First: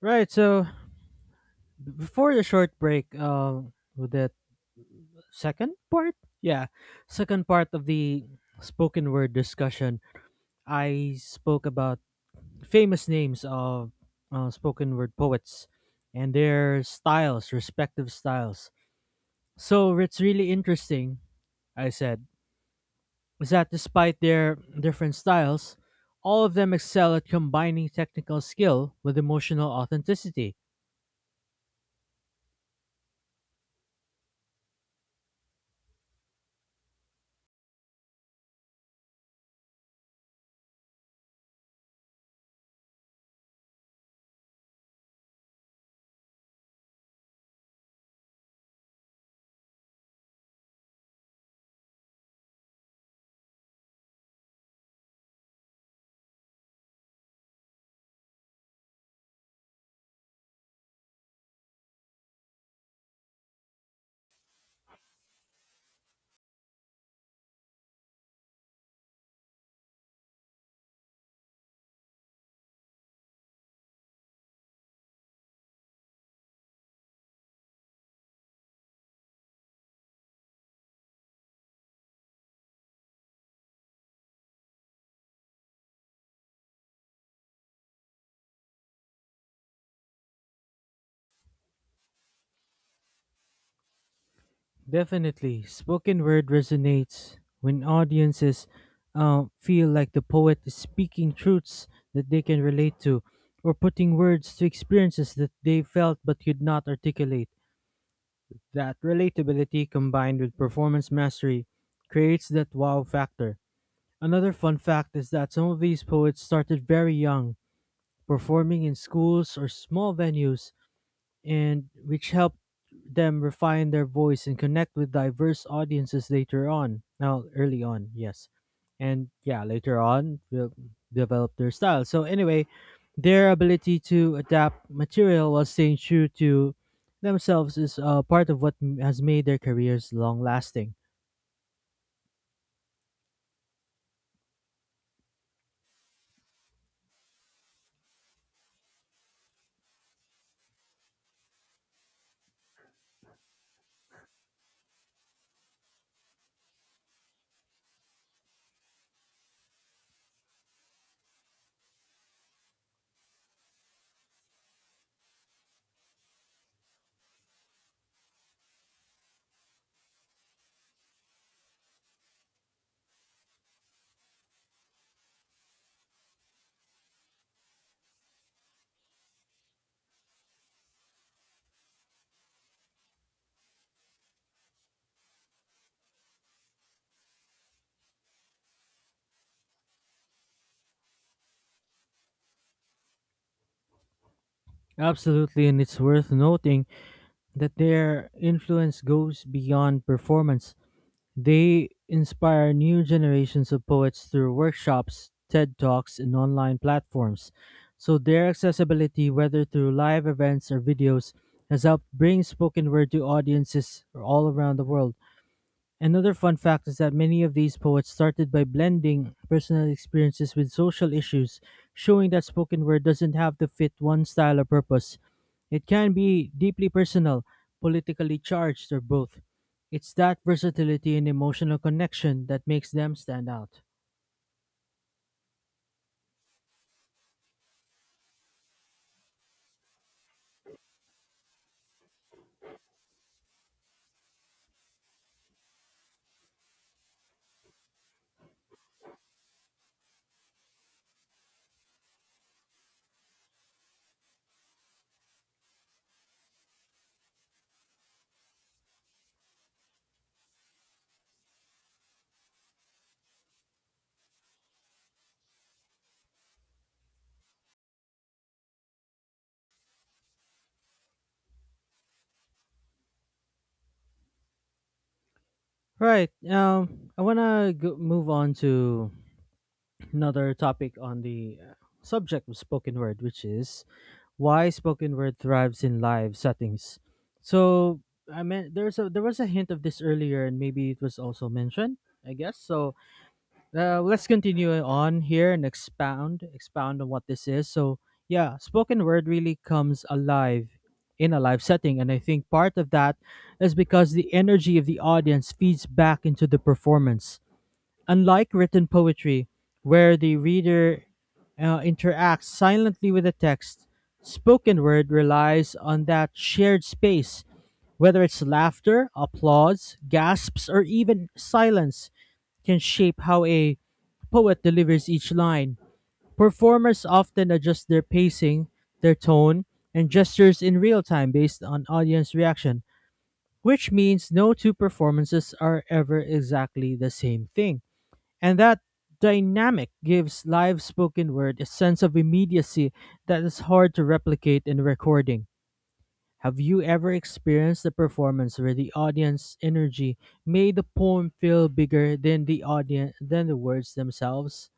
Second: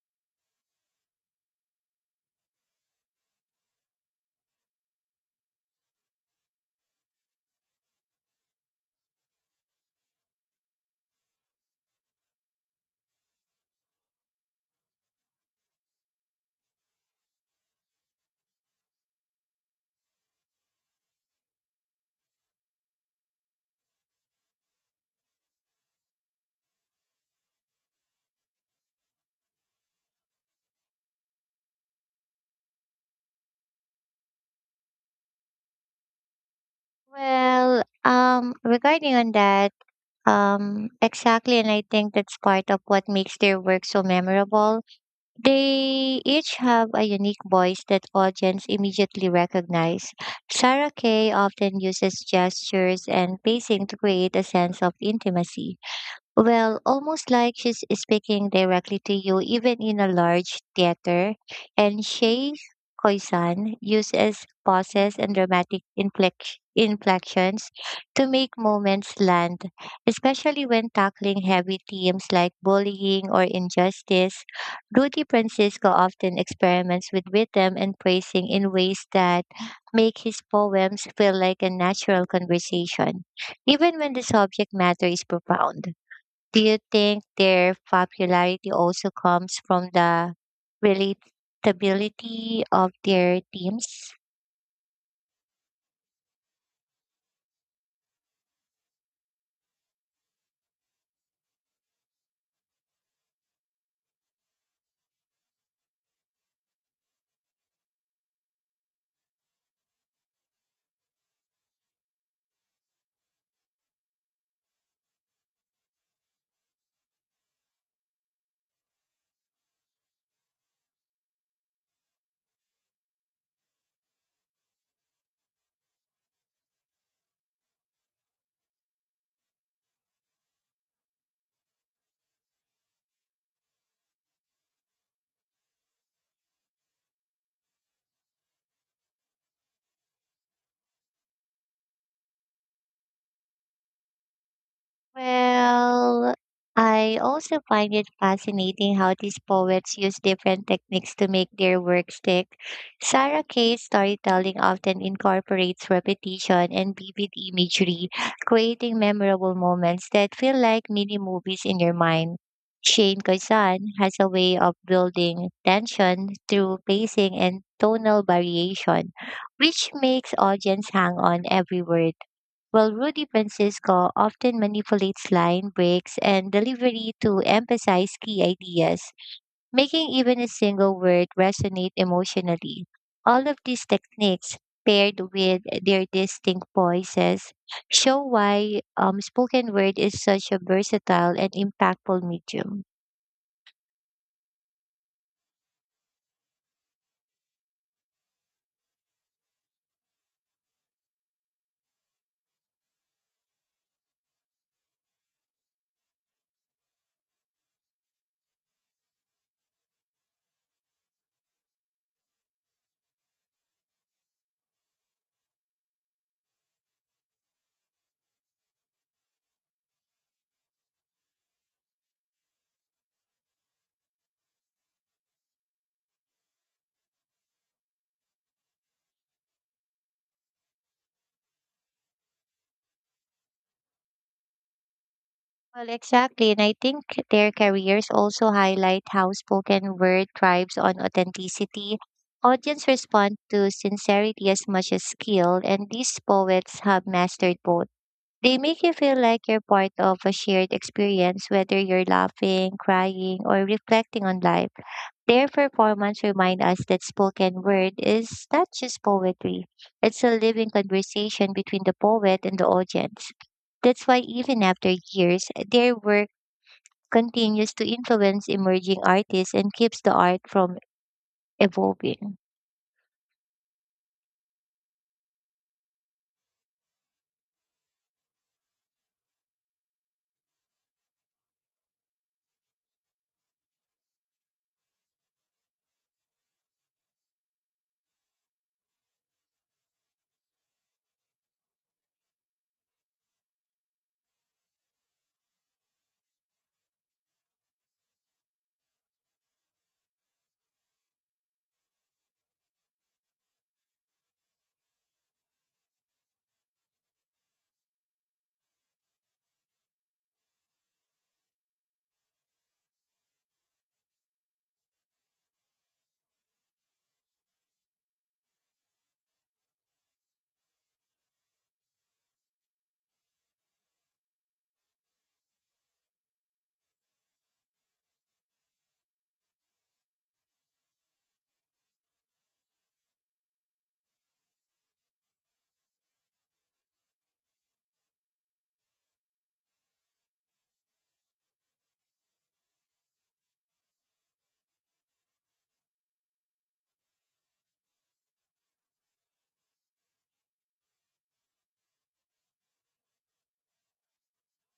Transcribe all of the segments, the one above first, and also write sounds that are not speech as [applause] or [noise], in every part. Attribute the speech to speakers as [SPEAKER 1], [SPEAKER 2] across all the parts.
[SPEAKER 1] Right. So before the short break, with that second part, yeah, second part of the spoken word discussion, I spoke about famous names of spoken word poets and their styles, respective styles. So it's really interesting. I said is that despite their different styles, all of them excel at combining technical skill with emotional authenticity.
[SPEAKER 2] Regarding on that, exactly, and I think that's part of what makes their work so memorable. They each have a unique voice that audience immediately recognize. Sarah Kay often uses gestures and pacing to create a sense of intimacy, well, almost like she's speaking directly to you, even in a large theater. And Shay Koizan uses pauses and dramatic inflections to make moments land, especially when tackling heavy themes like bullying or injustice. Rudy Francisco often experiments with rhythm and phrasing in ways that make his poems feel like a natural conversation, even when the subject matter is profound. Do you think their popularity also comes from the relatability of their teams?
[SPEAKER 1] Definitely, spoken word resonates when audiences feel like the poet is speaking truths that they can relate to, or putting words to experiences that they felt but could not articulate. That relatability combined with performance mastery creates that wow factor. Another fun fact is that some of these poets started very young, performing in schools or small venues and which helped them refine their voice and connect with diverse audiences later on. Now, early on, yes, and yeah, later on, they'll develop their style. So anyway, their ability to adapt material while staying true to themselves is part of what has made their careers long lasting.
[SPEAKER 2] Well, I also find it fascinating how these poets use different techniques to make their work stick. Sarah Kay's storytelling often incorporates repetition and vivid imagery, creating memorable moments that feel like mini movies in your mind. Shane Kazan has a way of building tension through pacing and tonal variation, which makes audience hang on every word while Rudy Francisco often manipulates line breaks and delivery to emphasize key ideas, making even a single word resonate emotionally. All of these techniques, paired with their distinct voices, show why spoken word is such a versatile and impactful medium.
[SPEAKER 1] Absolutely, and it's worth noting that their influence goes beyond performance. They inspire new generations of poets through workshops, TED Talks, and online platforms. So their accessibility, whether through live events or videos, has helped bring spoken word to audiences all around the world. Another fun fact is that many of these poets started by blending personal experiences with social issues, showing that spoken word doesn't have to fit one style or purpose. It can be deeply personal, politically charged, or both. It's that versatility and emotional connection that makes them stand out.
[SPEAKER 2] Well, exactly. And I think their careers also highlight how spoken word thrives on authenticity. Audience respond to sincerity as much as skill, and these poets have mastered both. They make you feel like you're part of a shared experience, whether you're laughing, crying, or reflecting on life. Their performance remind us that spoken word is not just poetry. It's a living conversation between the poet and the audience. That's why even after years, their work continues to influence emerging artists and keeps the art from evolving.
[SPEAKER 1] Right. I want to move on to another topic on the subject of spoken word, which is why spoken word thrives in live settings. So I mean, there was a hint of this earlier, and maybe it was also mentioned. I guess so. Let's continue on here and expound on what this is. So yeah, spoken word really comes alive in a live setting, and I think part of that is because the energy of the audience feeds back into the performance. Unlike written poetry, where the reader interacts silently with the text, spoken word relies on that shared space, whether it's laughter, applause, gasps, or even silence can shape how a poet delivers each line. Performers often adjust their pacing, their tone, and gestures in real time based on audience reaction, which means no two performances are ever exactly the same thing. And that dynamic gives live spoken word a sense of immediacy that is hard to replicate in recording. Have you ever experienced a performance where the audience energy made the poem feel bigger than the audience than the words themselves?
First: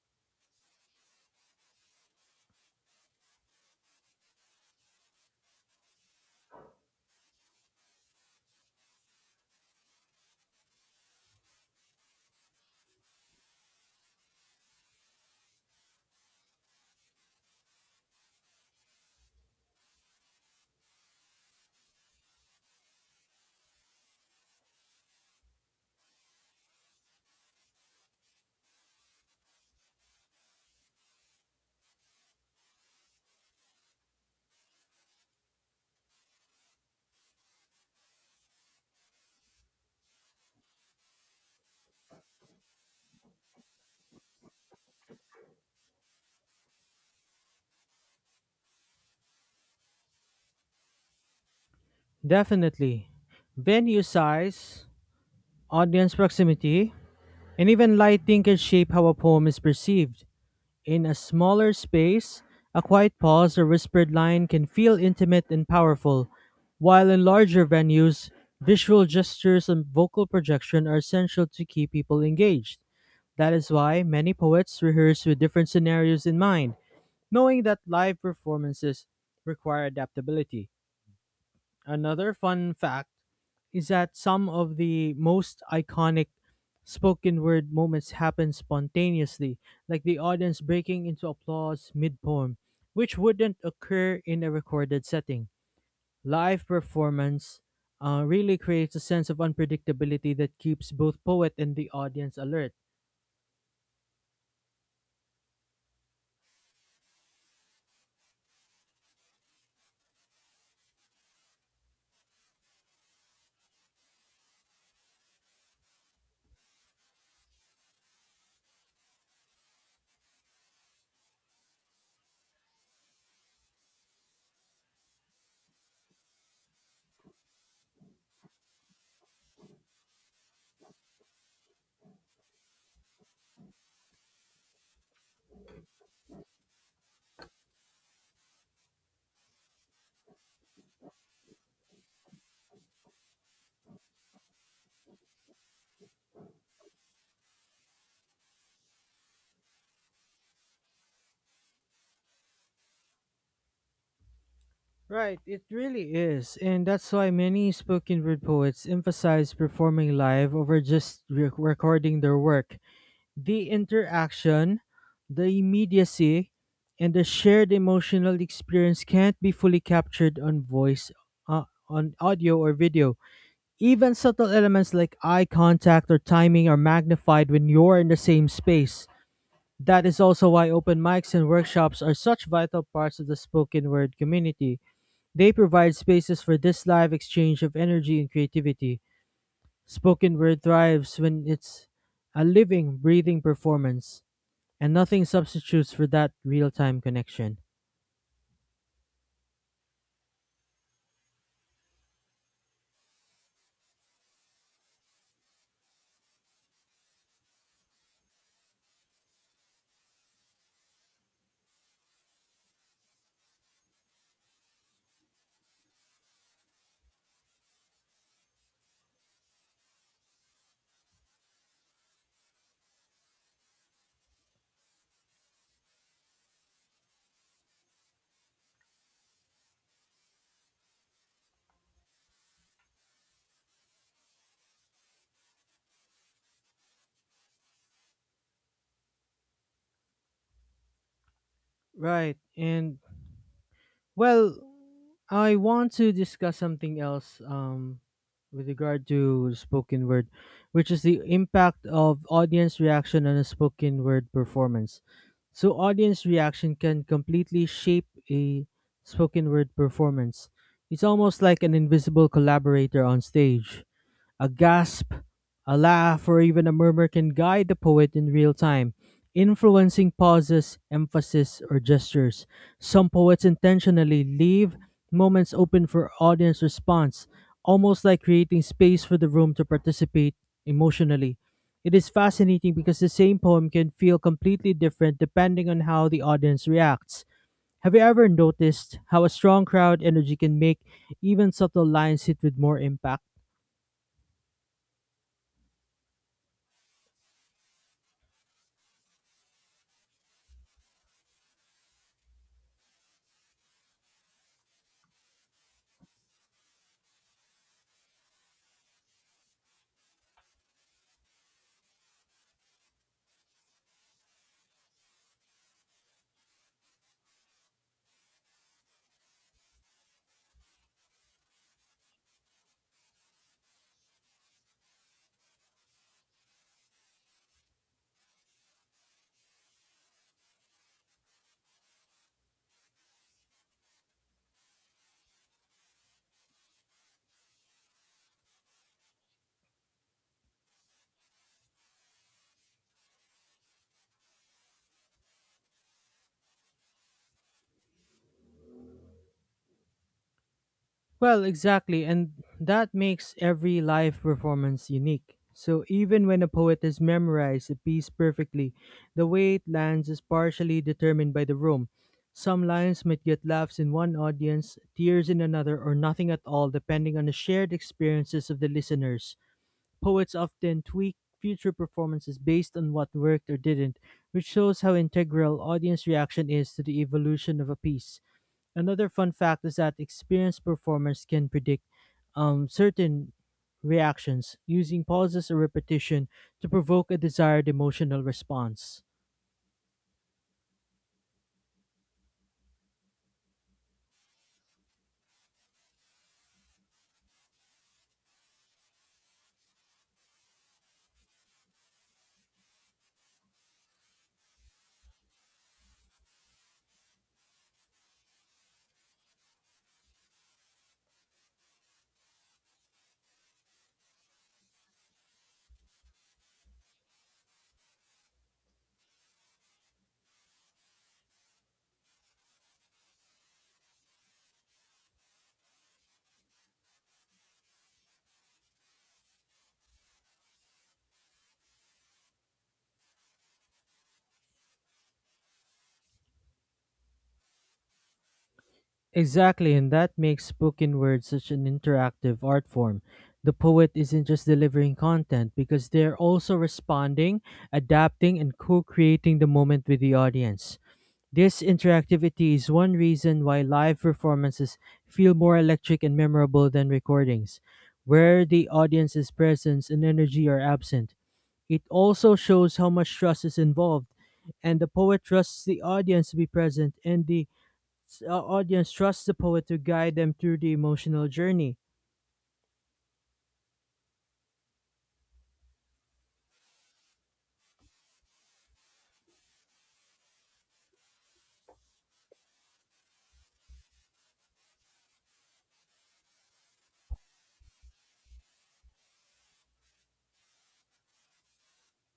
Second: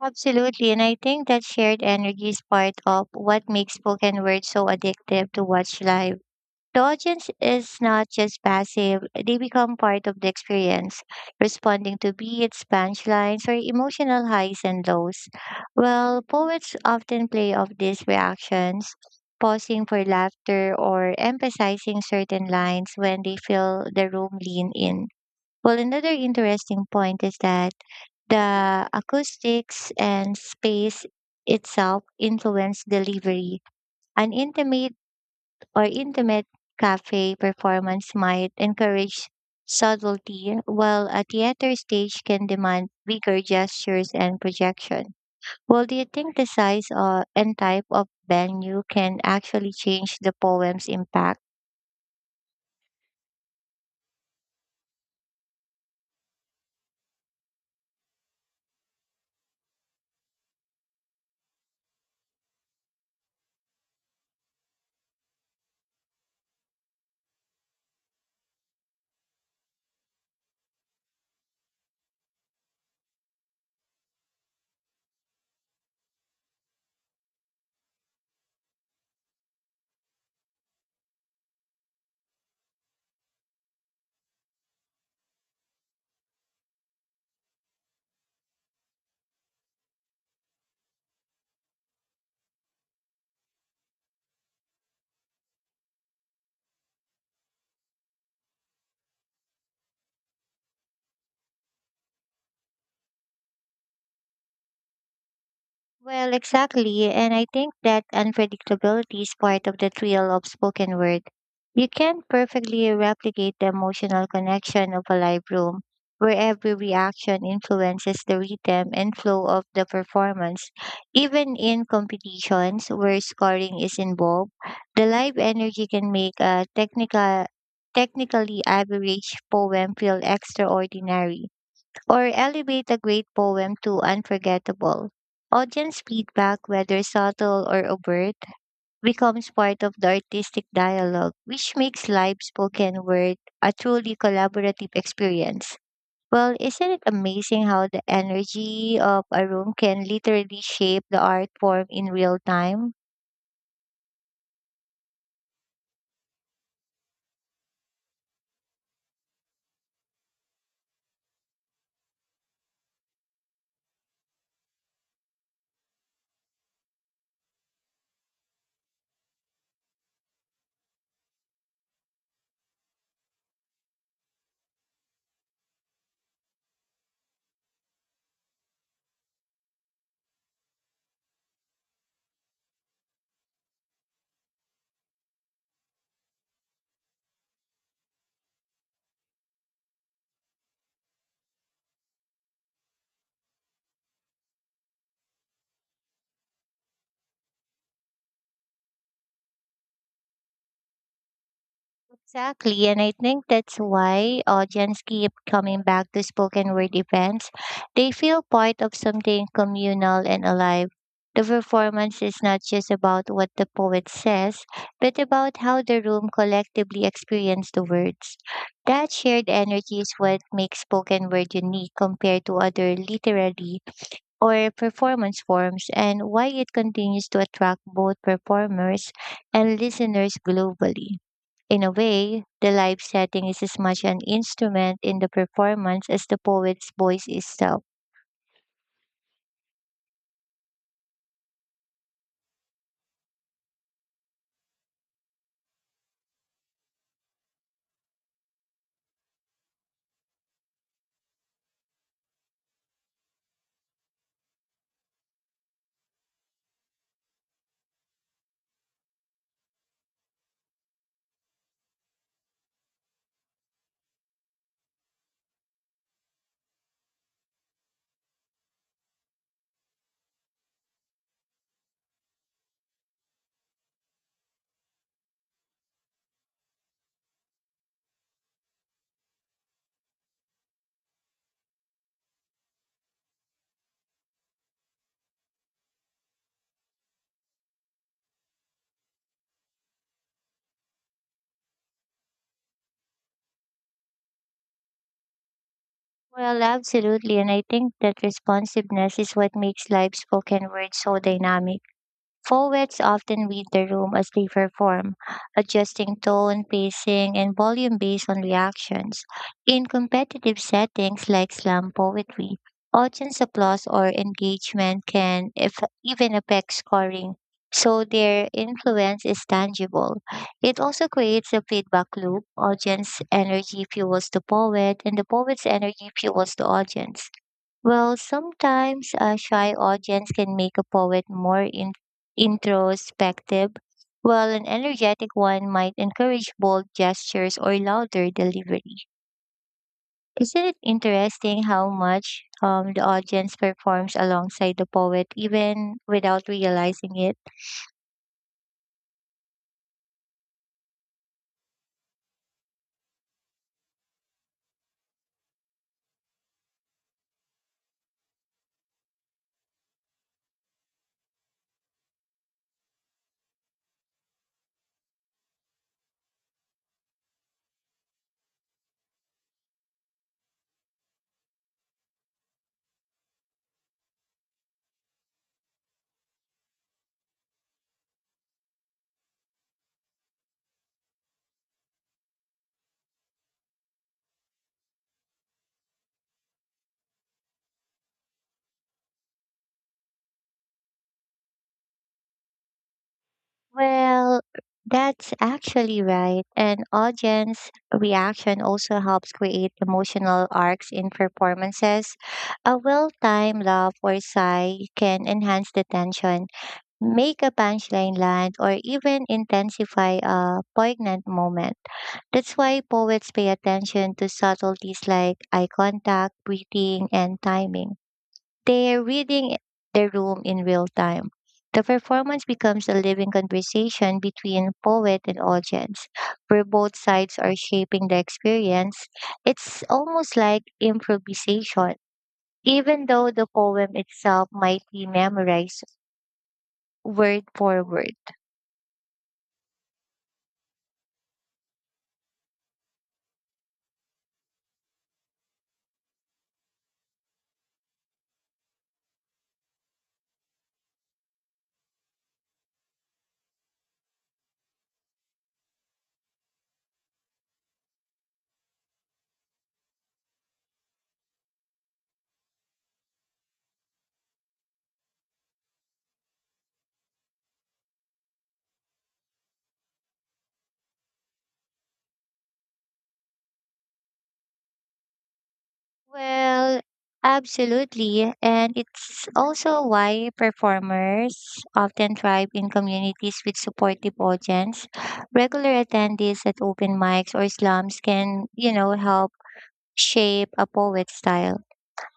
[SPEAKER 2] Absolutely, and I think that shared energy is part of what makes spoken word so addictive to watch live. The audience is not just passive, they become part of the experience, responding to beats, punchlines, or emotional highs and lows. Well, poets often play off these reactions, pausing for laughter or emphasizing certain lines when they feel the room lean in. Well, another interesting point is that the acoustics and space itself influence delivery. An intimate cafe performance might encourage subtlety, while a theater stage can demand bigger gestures and projection. Well, do you think the size and type of venue can actually change the poem's impact?
[SPEAKER 1] Definitely. Venue size, audience proximity, and even lighting can shape how a poem is perceived. In a smaller space, a quiet pause or whispered line can feel intimate and powerful, while in larger venues, visual gestures and vocal projection are essential to keep people engaged. That is why many poets rehearse with different scenarios in mind, knowing that live performances require adaptability. Another fun fact is that some of the most iconic spoken word moments happen spontaneously, like the audience breaking into applause mid poem, which wouldn't occur in a recorded setting. Live performance really creates a sense of unpredictability that keeps both poet and the audience alert.
[SPEAKER 2] Well, exactly. And I think that unpredictability is part of the thrill of spoken word. You can't perfectly replicate the emotional connection of a live room, where every reaction influences the rhythm and flow of the performance. Even in competitions where scoring is involved, the live energy can make a technically average poem feel extraordinary or elevate a great poem to unforgettable. Audience feedback, whether subtle or overt, becomes part of the artistic dialogue, which makes live spoken word a truly collaborative experience. Well, isn't it amazing how the energy of a room can literally shape the art form in real time?
[SPEAKER 1] Right, it really is. And that's why many spoken word poets emphasize performing live over just recording their work. The interaction, the immediacy, and the shared emotional experience can't be fully captured on voice, on audio or video. Even subtle elements like eye contact or timing are magnified when you're in the same space. That is also why open mics and workshops are such vital parts of the spoken word community. They provide spaces for this live exchange of energy and creativity. Spoken word thrives when it's a living, breathing performance. And nothing substitutes for that real time connection.
[SPEAKER 2] Exactly, and I think that's why audience keep coming back to spoken word events. They feel part of something communal and alive. The performance is not just about what the poet says, but about how the room collectively experience the words. That shared energy is what makes spoken word unique compared to other literary or performance forms and why it continues to attract both performers and listeners globally. In a way, the live setting is as much an instrument in the performance as the poet's voice itself.
[SPEAKER 1] Right. And well, I want to discuss something else with regard to spoken word, which is the impact of audience reaction on a spoken word performance. So, audience reaction can completely shape a spoken word performance. It's almost like an invisible collaborator on stage. A gasp, a laugh, or even a murmur can guide the poet in real time, influencing pauses, emphasis, or gestures. Some poets intentionally leave moments open for audience response, almost like creating space for the room to participate emotionally. It is fascinating because the same poem can feel completely different depending on how the audience reacts. Have you ever noticed how a strong crowd energy can make even subtle lines hit with more impact?
[SPEAKER 2] Well, absolutely. And I think that responsiveness is what makes live spoken words so dynamic. Poets often read the room as they perform, adjusting tone, pacing, and volume based on reactions. In competitive settings like slam poetry, audience applause or engagement can if, even affect scoring, so their influence is tangible. It also creates a feedback loop. Audience energy fuels the poet, and the poet's energy fuels the audience. Well, sometimes a shy audience can make a poet more introspective, while an energetic one might encourage bold gestures or louder delivery. Isn't it interesting how much the audience performs alongside the poet even without realizing it?
[SPEAKER 1] Well, exactly, and that makes every live performance unique. So even when a poet has memorized a piece perfectly, the way it lands is partially determined by the room. Some lines might get laughs in one audience, tears in another, or nothing at all, depending on the shared experiences of the listeners. Poets often tweak future performances based on what worked or didn't, which shows how integral audience reaction is to the evolution of a piece. Another fun fact is that experienced performers can predict certain reactions using pauses or repetition to provoke a desired emotional response.
[SPEAKER 2] Well, that's actually right. And audience reaction also helps create emotional arcs in performances. A well timed laugh or sigh can enhance the tension, make a punchline land, or even intensify a poignant moment. That's why poets pay attention to subtleties like eye contact, breathing, and timing. They're reading the room in real time. The performance becomes a living conversation between poet and audience, where both sides are shaping the experience. It's almost like improvisation, even though the poem itself might be memorized word for word.
[SPEAKER 1] Exactly, and that makes spoken words such an interactive art form. The poet isn't just delivering content because they're also responding, adapting, and co creating the moment with the audience. This interactivity is one reason why live performances feel more electric and memorable than recordings, where the audience's presence and energy are absent. It also shows how much trust is involved, and the poet trusts the audience to be present, and the audience trusts the poet to guide them through the emotional journey.
[SPEAKER 2] Well, absolutely. And it's also why performers often thrive in communities with supportive audience. Regular attendees at open mics or slums can, you know, help shape a poet's style.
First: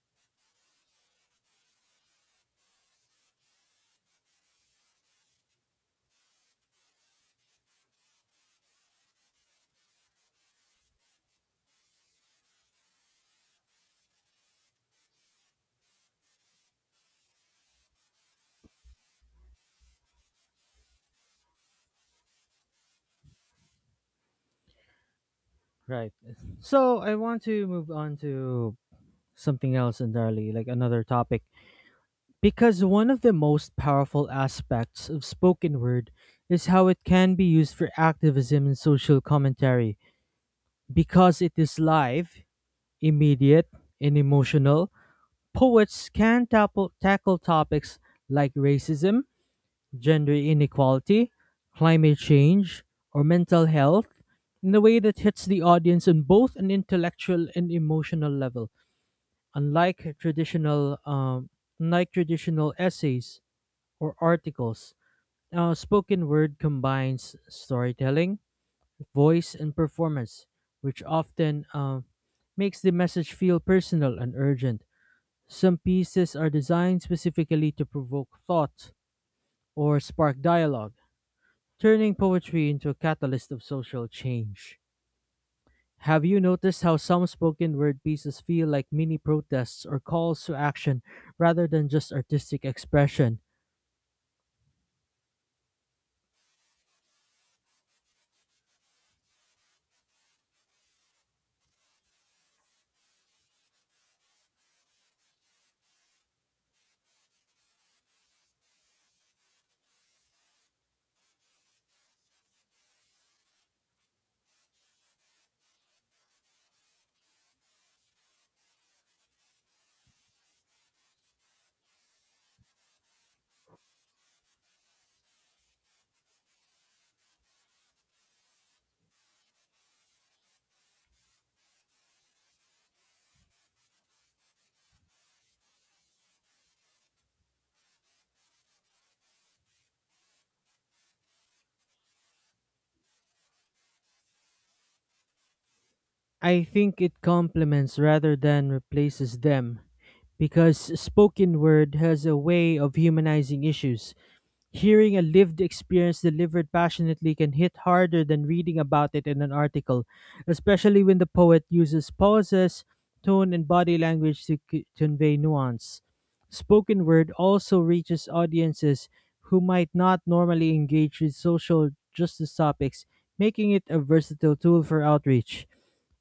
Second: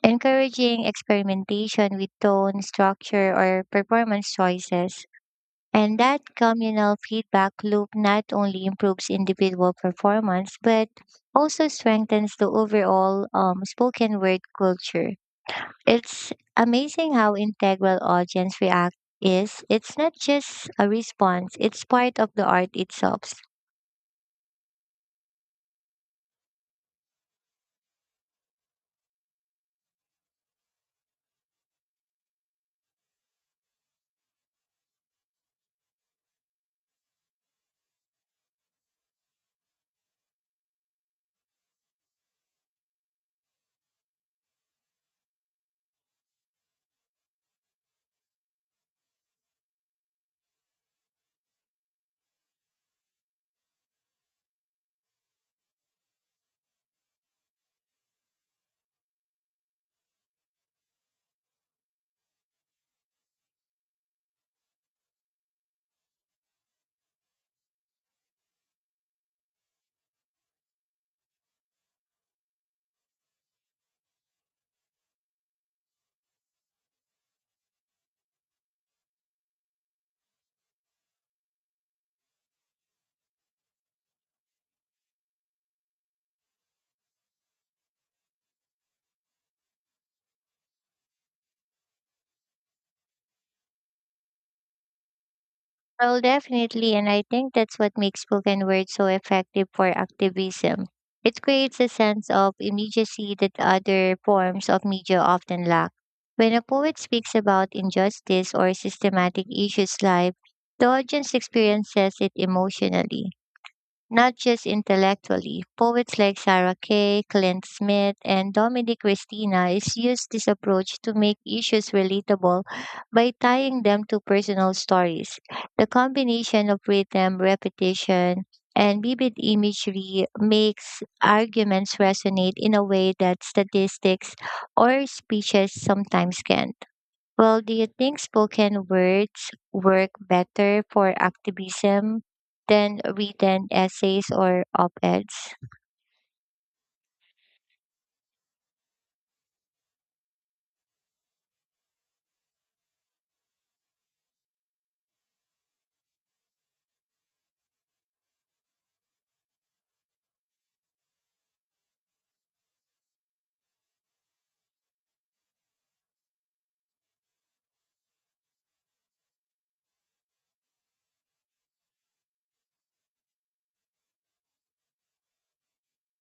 [SPEAKER 2] Encouraging experimentation with tone, structure, or performance choices and that communal feedback loop not only improves individual performance, but also strengthens the overall spoken word culture. It's amazing how integral audience react is. It's not just a response, it's part of the art itself.
[SPEAKER 1] Right. So I want to move on to something else entirely, like another topic. Because one of the most powerful aspects of spoken word is how it can be used for activism and social commentary. Because it is live, immediate, and emotional, poets can tackle topics like racism, gender inequality, climate change, or mental health in a way that hits the audience on both an intellectual and emotional level. Unlike traditional, um, Unlike traditional essays, or articles. Now, spoken word combines storytelling, voice, and performance, which often makes the message feel personal and urgent. Some pieces are designed specifically to provoke thought or spark dialogue, turning poetry into a catalyst of social change. Have you noticed how some spoken word pieces feel like mini protests or calls to action rather than just artistic expression?
[SPEAKER 2] Well, definitely. And I think that's what makes spoken word so effective for activism. It creates a sense of immediacy that other forms of media often lack. When a poet speaks about injustice or systematic issues live, the audience experiences it emotionally. Not just intellectually, poets like Sarah Kay, Clint Smith, and Dominic Christina is used this approach to make issues relatable by tying them to personal stories. The combination of rhythm, repetition, and vivid imagery makes arguments resonate in a way that statistics or speeches sometimes can. Well, do you think spoken words work better for activism than written essays or op-eds?
[SPEAKER 1] I think it complements rather than replaces them because spoken word has a way of humanizing issues. Hearing a lived experience delivered passionately can hit harder than reading about it in an article, especially when the poet uses pauses, tone, and body language to convey nuance. Spoken word also reaches audiences who might not normally engage with social justice topics, making it a versatile tool for outreach.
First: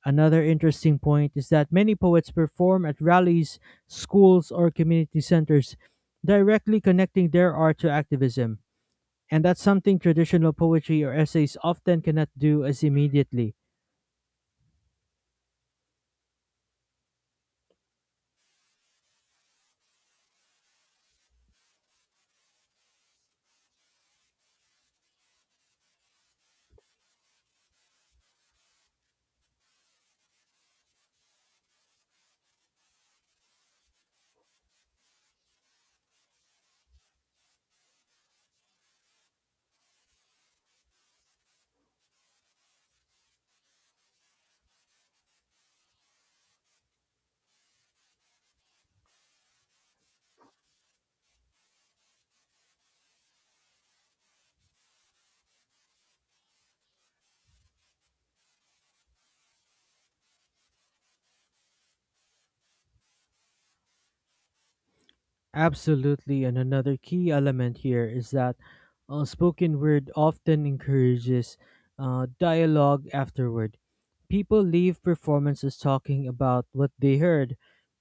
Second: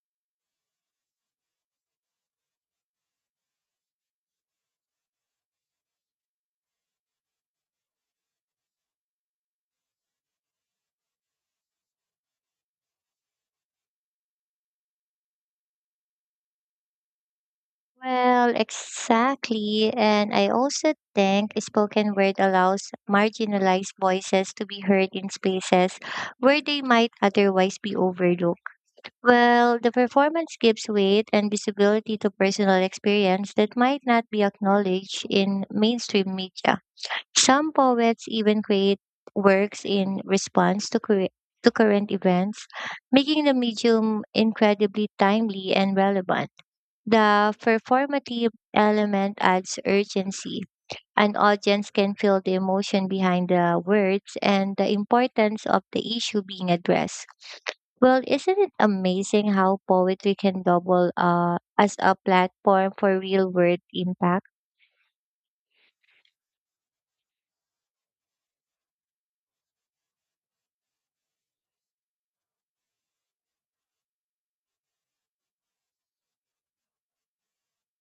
[SPEAKER 1] Another interesting point is that many poets perform at rallies, schools, or community centers, directly connecting their art to activism. And that's something traditional poetry or essays often cannot do as immediately.
[SPEAKER 2] Well, exactly. And I also think spoken word allows marginalized voices to be heard in spaces where they might otherwise be overlooked. Well, the performance gives weight and visibility to personal experience that might not be acknowledged in mainstream media. Some poets even create works in response to current events, making the medium incredibly timely and relevant. The performative element adds urgency. An audience can feel the emotion behind the words and the importance of the issue being addressed. Well, isn't it amazing how poetry can double as a platform for real world impact?
[SPEAKER 1] Absolutely, and another key element here is that spoken word often encourages dialogue afterward. People leave performances talking about what they heard,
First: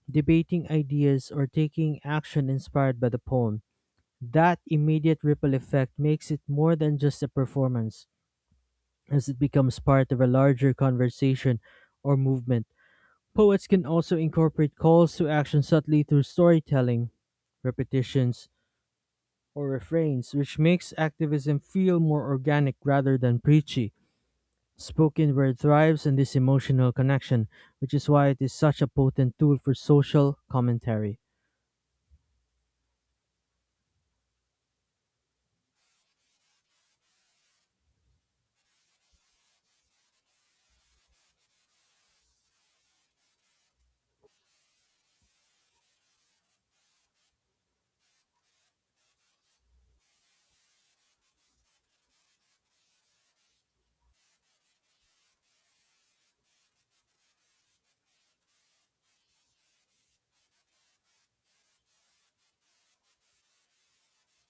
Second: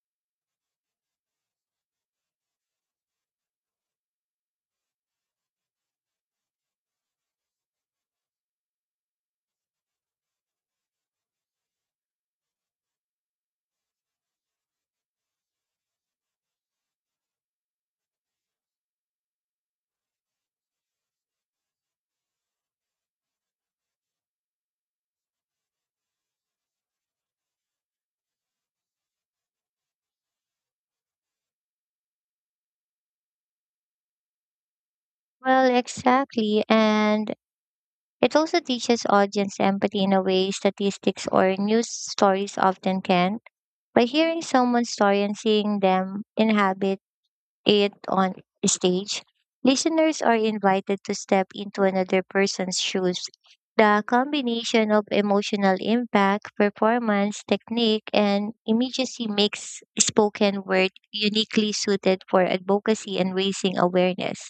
[SPEAKER 1] debating ideas, or taking action inspired by the poem. That immediate ripple effect makes it more than just a performance, as it becomes part of a larger conversation or movement. Poets can also incorporate calls to action subtly through storytelling, repetitions, or refrains, which makes activism feel more organic rather than preachy. Spoken word thrives in this emotional connection, which is why it is such a potent tool for social commentary.
[SPEAKER 2] Well, exactly. And it also teaches audience empathy in a way statistics or news stories often can't. By hearing someone's story and seeing them inhabit it on stage, listeners are invited to step into another person's shoes. The combination of emotional impact, performance, technique, and immediacy makes spoken word uniquely suited for advocacy and raising awareness.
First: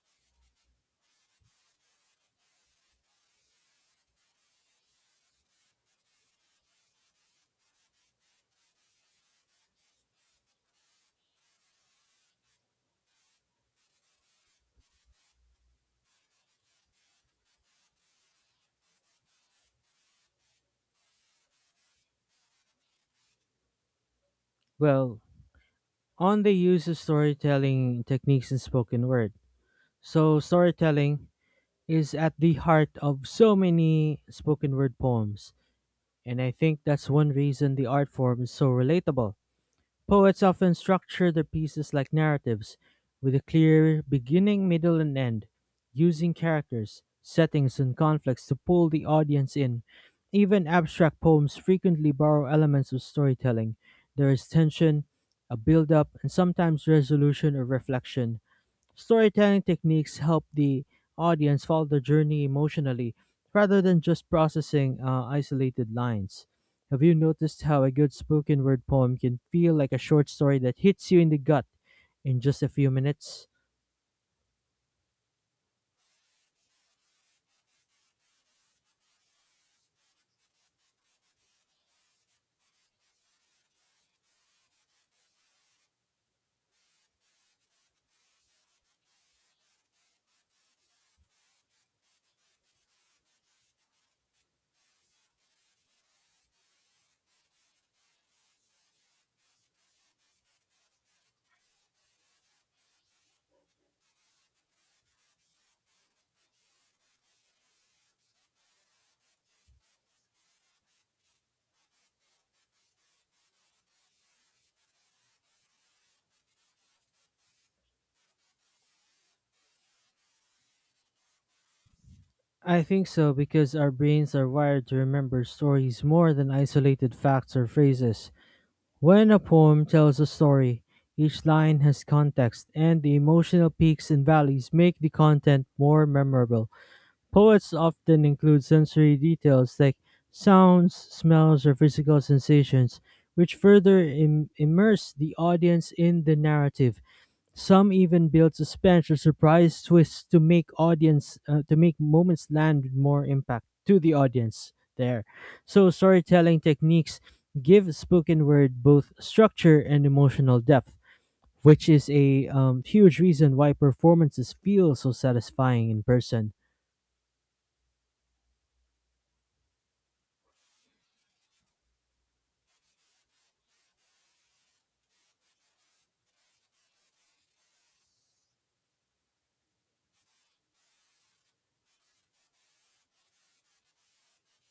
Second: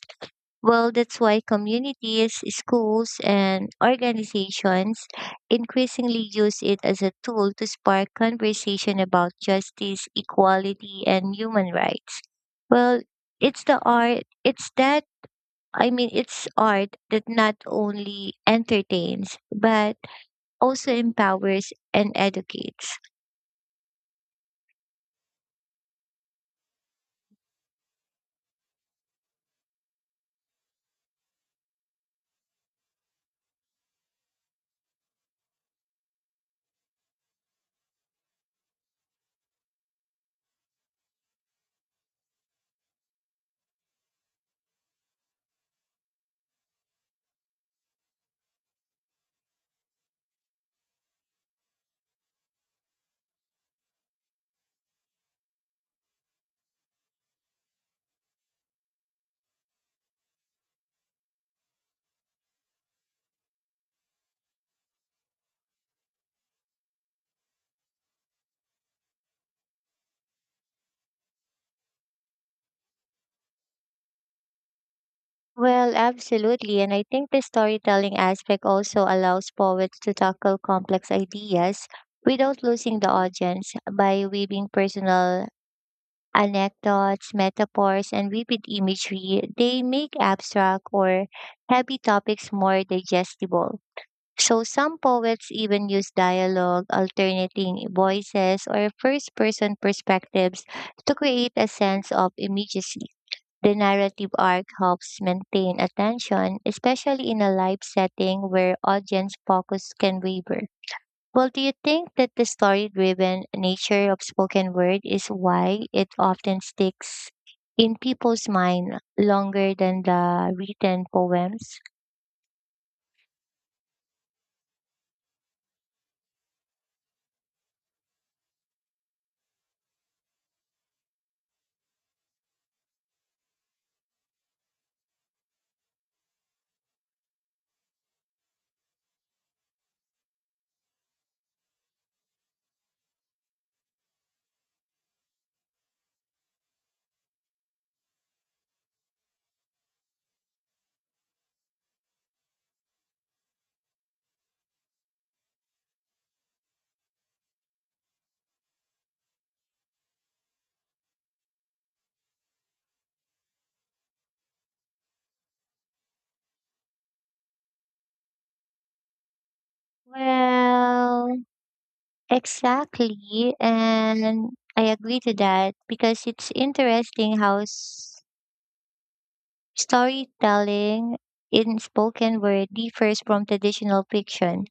[SPEAKER 2] Well, that's why communities, schools, and organizations increasingly use it as a tool to spark conversation about justice, equality, and human rights. Well, it's the art, it's that, I mean, it's art that not only entertains, but also empowers and educates.
[SPEAKER 1] Well, on the use of storytelling techniques in spoken word, so, storytelling is at the heart of so many spoken word poems, and I think that's one reason the art form is so relatable. Poets often structure their pieces like narratives, with a clear beginning, middle, and end, using characters, settings, and conflicts to pull the audience in. Even abstract poems frequently borrow elements of storytelling. There is tension, a build up, and sometimes resolution or reflection. Storytelling techniques help the audience follow the journey emotionally rather than just processing isolated lines. Have you noticed how a good spoken word poem can feel like a short story that hits you in the gut in just a few minutes?
[SPEAKER 2] Well, absolutely. And I think the storytelling aspect also allows poets to tackle complex ideas without losing the audience by weaving personal anecdotes, metaphors, and vivid imagery. They make abstract or heavy topics more digestible. So some poets even use dialogue, alternating voices, or first person perspectives to create a sense of immediacy. The narrative arc helps maintain attention, especially in a live setting where audience focus can waver. Well, do you think that the story driven nature of spoken word is why it often sticks in people's mind longer than the written poems?
[SPEAKER 1] I think so because our brains are wired to remember stories more than isolated facts or phrases. When a poem tells a story, each line has context, and the emotional peaks and valleys make the content more memorable. Poets often include sensory details like sounds, smells, or physical sensations, which further immerse the audience in the narrative. Some even build suspense or surprise twists to make audience to make moments land with more impact to the audience there. So storytelling techniques give spoken word both structure and emotional depth, which is a huge reason why performances feel so satisfying in person.
[SPEAKER 2] Well, exactly. And I agree to that because it's interesting how storytelling in spoken word differs from traditional fiction.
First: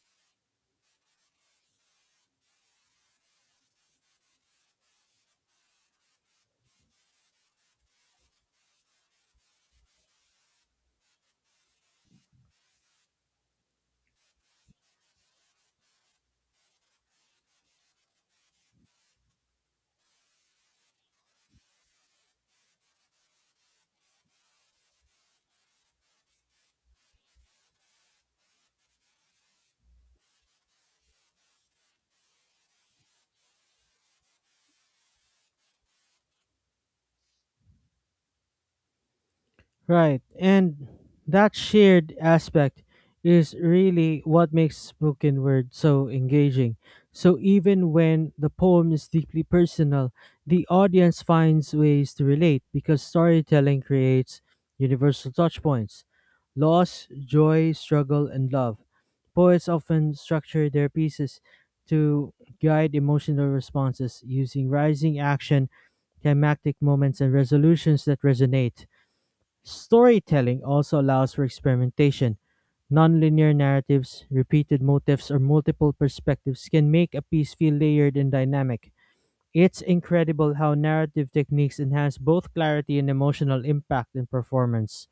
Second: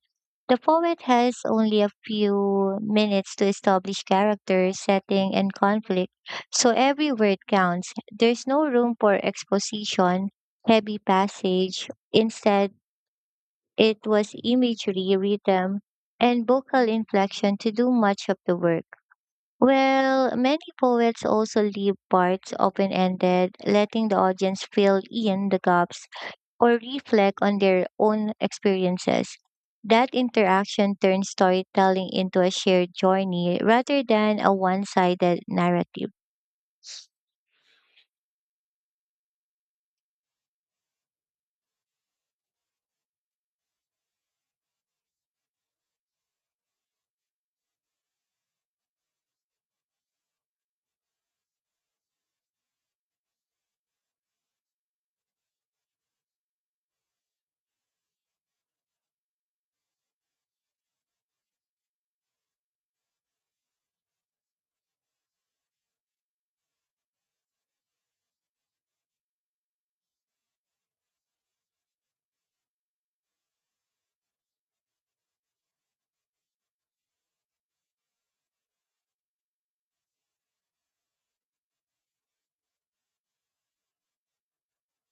[SPEAKER 2] The poet has only a few minutes to establish character, setting, and conflict, so every word counts. There's no room for exposition, heavy passage. Instead, it was imagery, rhythm, and vocal inflection to do much of the work. Well, many poets also leave parts open ended, letting the audience fill in the gaps or reflect on their own experiences. That interaction turns storytelling into a shared journey rather than a one sided narrative.
[SPEAKER 1] Right. And that shared aspect is really what makes spoken word so engaging. So even when the poem is deeply personal, the audience finds ways to relate because storytelling creates universal touch points. Loss, joy, struggle, and love. Poets often structure their pieces to guide emotional responses using rising action, climactic moments, and resolutions that resonate. Storytelling also allows for experimentation. Nonlinear narratives, repeated motifs, or multiple perspectives can make a piece feel layered and dynamic. It's incredible how narrative techniques enhance both clarity and emotional impact in performance.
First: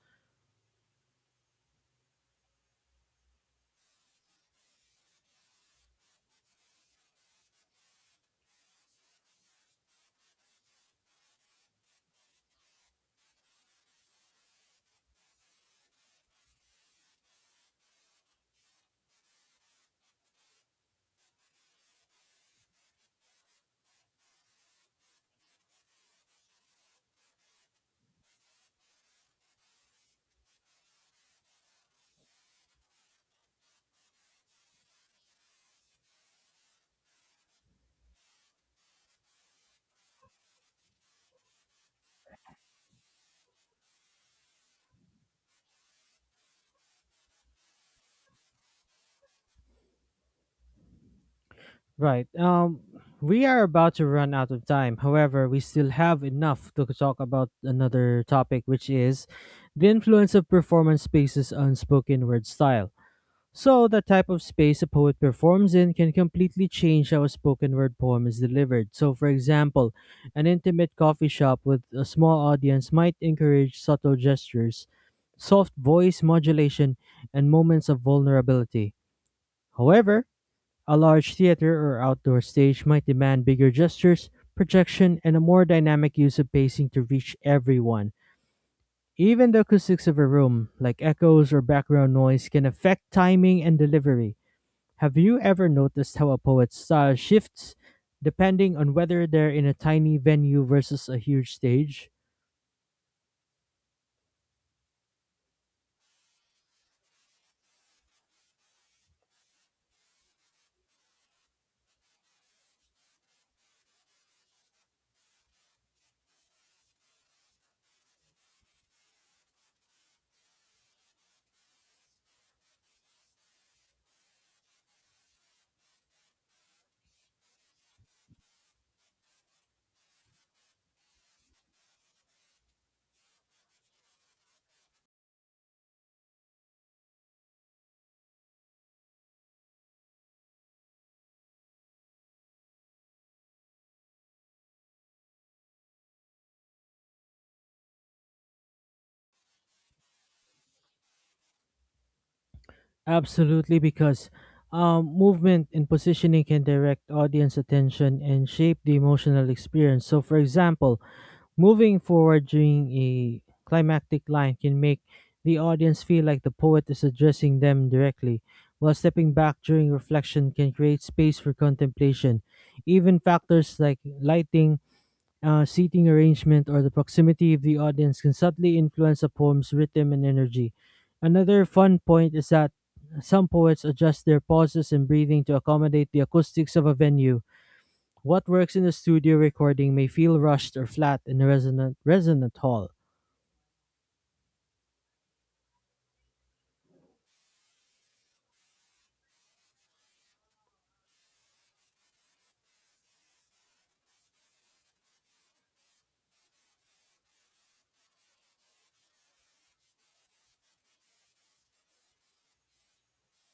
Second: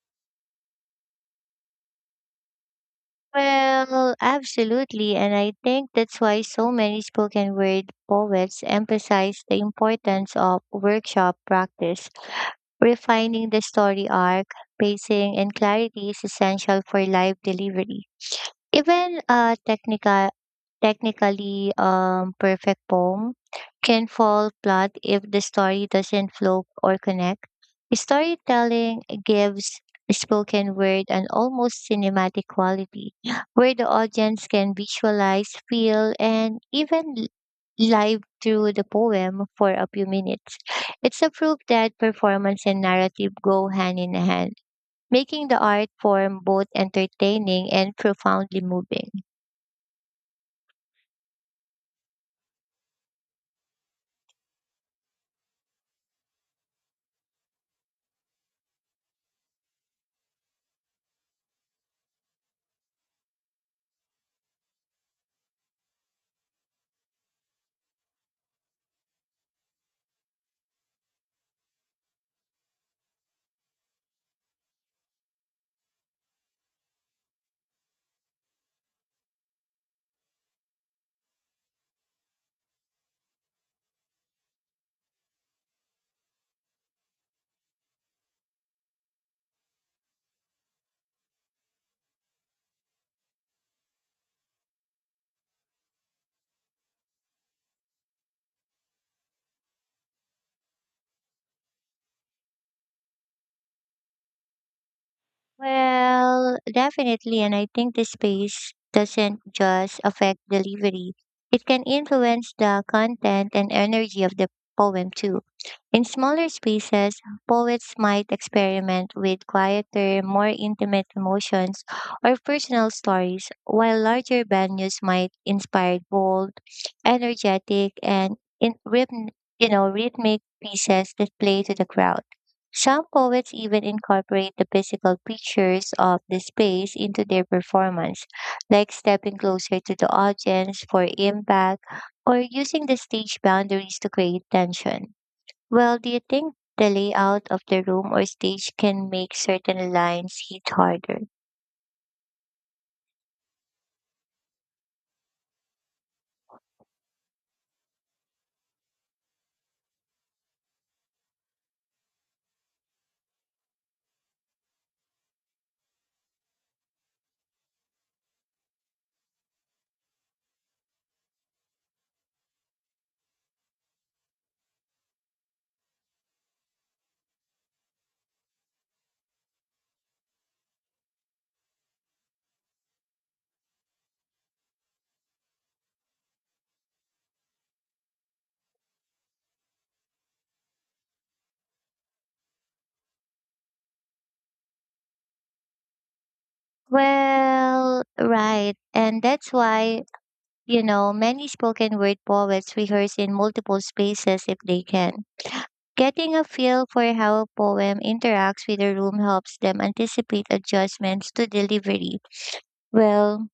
[SPEAKER 2] Well, absolutely. And I think that's why so many spoken word poets emphasize the importance of workshop practice. Refining the story arc, pacing, and clarity is essential for live delivery. Even a technically perfect poem can fall flat if the story doesn't flow or connect. Storytelling gives spoken word an almost cinematic quality where the audience can visualize, feel, and even live through the poem for a few minutes. It's a proof that performance and narrative go hand in hand making the art form both entertaining and profoundly moving.
[SPEAKER 1] Right. We are about to run out of time. However, we still have enough to talk about another topic, which is the influence of performance spaces on spoken word style. So, the type of space a poet performs in can completely change how a spoken word poem is delivered. So, for example, an intimate coffee shop with a small audience might encourage subtle gestures, soft voice modulation, and moments of vulnerability. However, a large theater or outdoor stage might demand bigger gestures, projection, and a more dynamic use of pacing to reach everyone. Even the acoustics of a room, like echoes or background noise, can affect timing and delivery. Have you ever noticed how a poet's style shifts depending on whether they're in a tiny venue versus a huge stage?
[SPEAKER 2] Well, definitely. And I think the space doesn't just affect delivery, it can influence the content and energy of the poem too. In smaller spaces, poets might experiment with quieter, more intimate emotions or personal stories, while larger venues might inspire bold, energetic, and in rhythm, you know, rhythmic pieces that play to the crowd. Some poets even incorporate the physical features of the space into their performance, like stepping closer to the audience for impact or using the stage boundaries to create tension. Well, do you think the layout of the room or stage can make certain lines hit harder?
[SPEAKER 1] Absolutely, because movement and positioning can direct audience attention and shape the emotional experience. So, for example, moving forward during a climactic line can make the audience feel like the poet is addressing them directly, while stepping back during reflection can create space for contemplation. Even factors like lighting, seating arrangement, or the proximity of the audience can subtly influence a poem's rhythm and energy. Another fun point is that some poets adjust their pauses and breathing to accommodate the acoustics of a venue. What works in a studio recording may feel rushed or flat in a resonant hall.
[SPEAKER 2] Well, right. And that's why, you know, many spoken word poets rehearse in multiple spaces if they can. Getting a feel for how a poem interacts with the room helps them anticipate adjustments to delivery. Well,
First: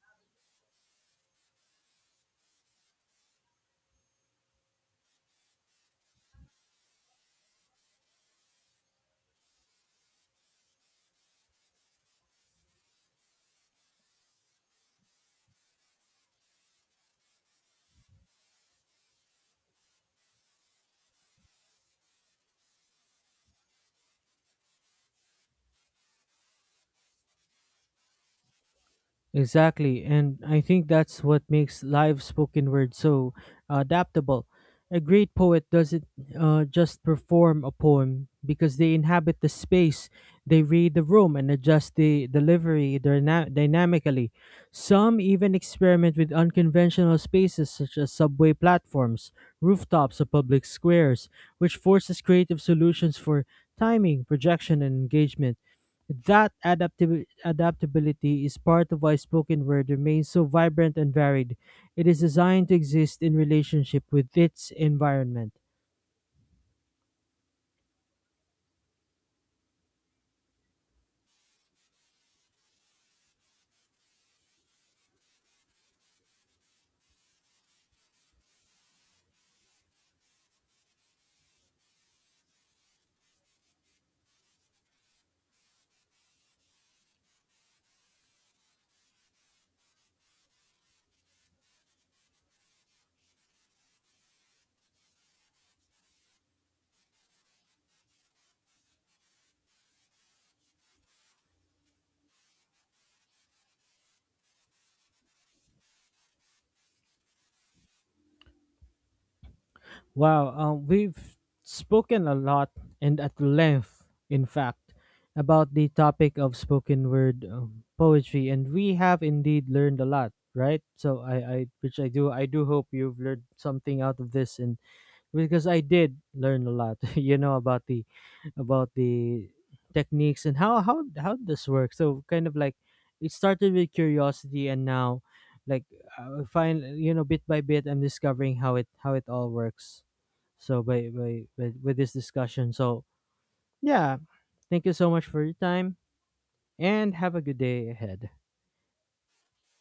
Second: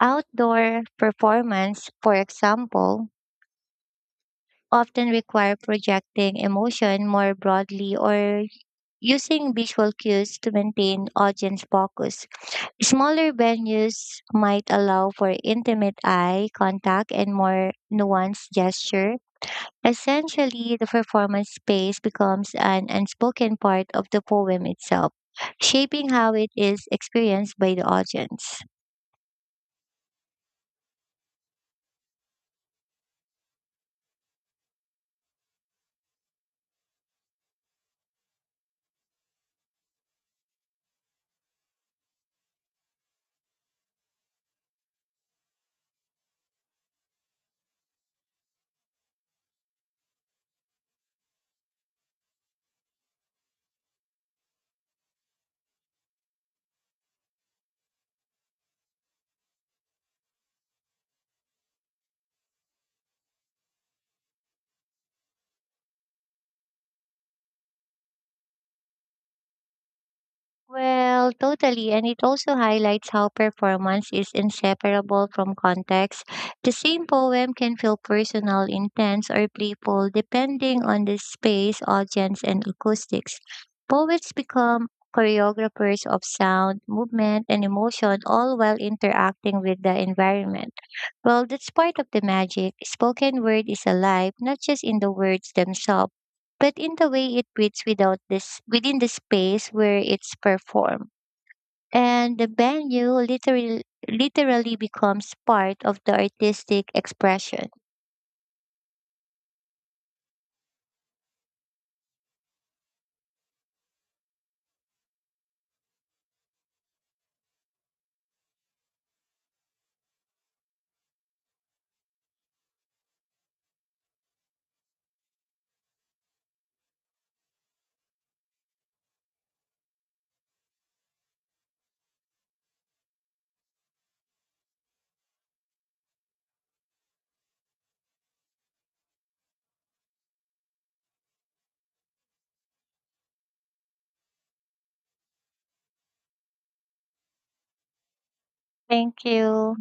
[SPEAKER 2] outdoor performance, for example, often require projecting emotion more broadly or using visual cues to maintain audience focus. Smaller venues might allow for intimate eye contact and more nuanced gesture. Essentially, the performance space becomes an unspoken part of the poem itself, shaping how it is experienced by the audience.
[SPEAKER 1] Exactly, and I think that's what makes live spoken word so adaptable. A great poet doesn't just perform a poem because they inhabit the space, they read the room and adjust the delivery dynamically. Some even experiment with unconventional spaces such as subway platforms, rooftops, or public squares, which forces creative solutions for timing, projection, and engagement. That adaptability is part of why spoken word remains so vibrant and varied. It is designed to exist in relationship with its environment.
[SPEAKER 2] Well, totally. And it also highlights how performance is inseparable from context. The same poem can feel personal, intense, or playful depending on the space, audience, and acoustics. Poets become choreographers of sound, movement, and emotion, all while interacting with the environment. Well, that's part of the magic. Spoken word is alive, not just in the words themselves but in the way it fits without this within the space where it's performed. And the venue literally becomes part of the artistic expression.
[SPEAKER 1] Wow, we've spoken a lot and at length, in fact, about the topic of spoken word poetry, and we have indeed learned a lot, right? So which I do hope you've learned something out of this, and because I did learn a lot, [laughs] about the techniques and how how this works. So kind of like it started with curiosity, and now, like, I find, bit by bit, I'm discovering how it all works. So by with this discussion. So yeah, thank you so much for your time, and have a good day ahead.
[SPEAKER 2] Thank you.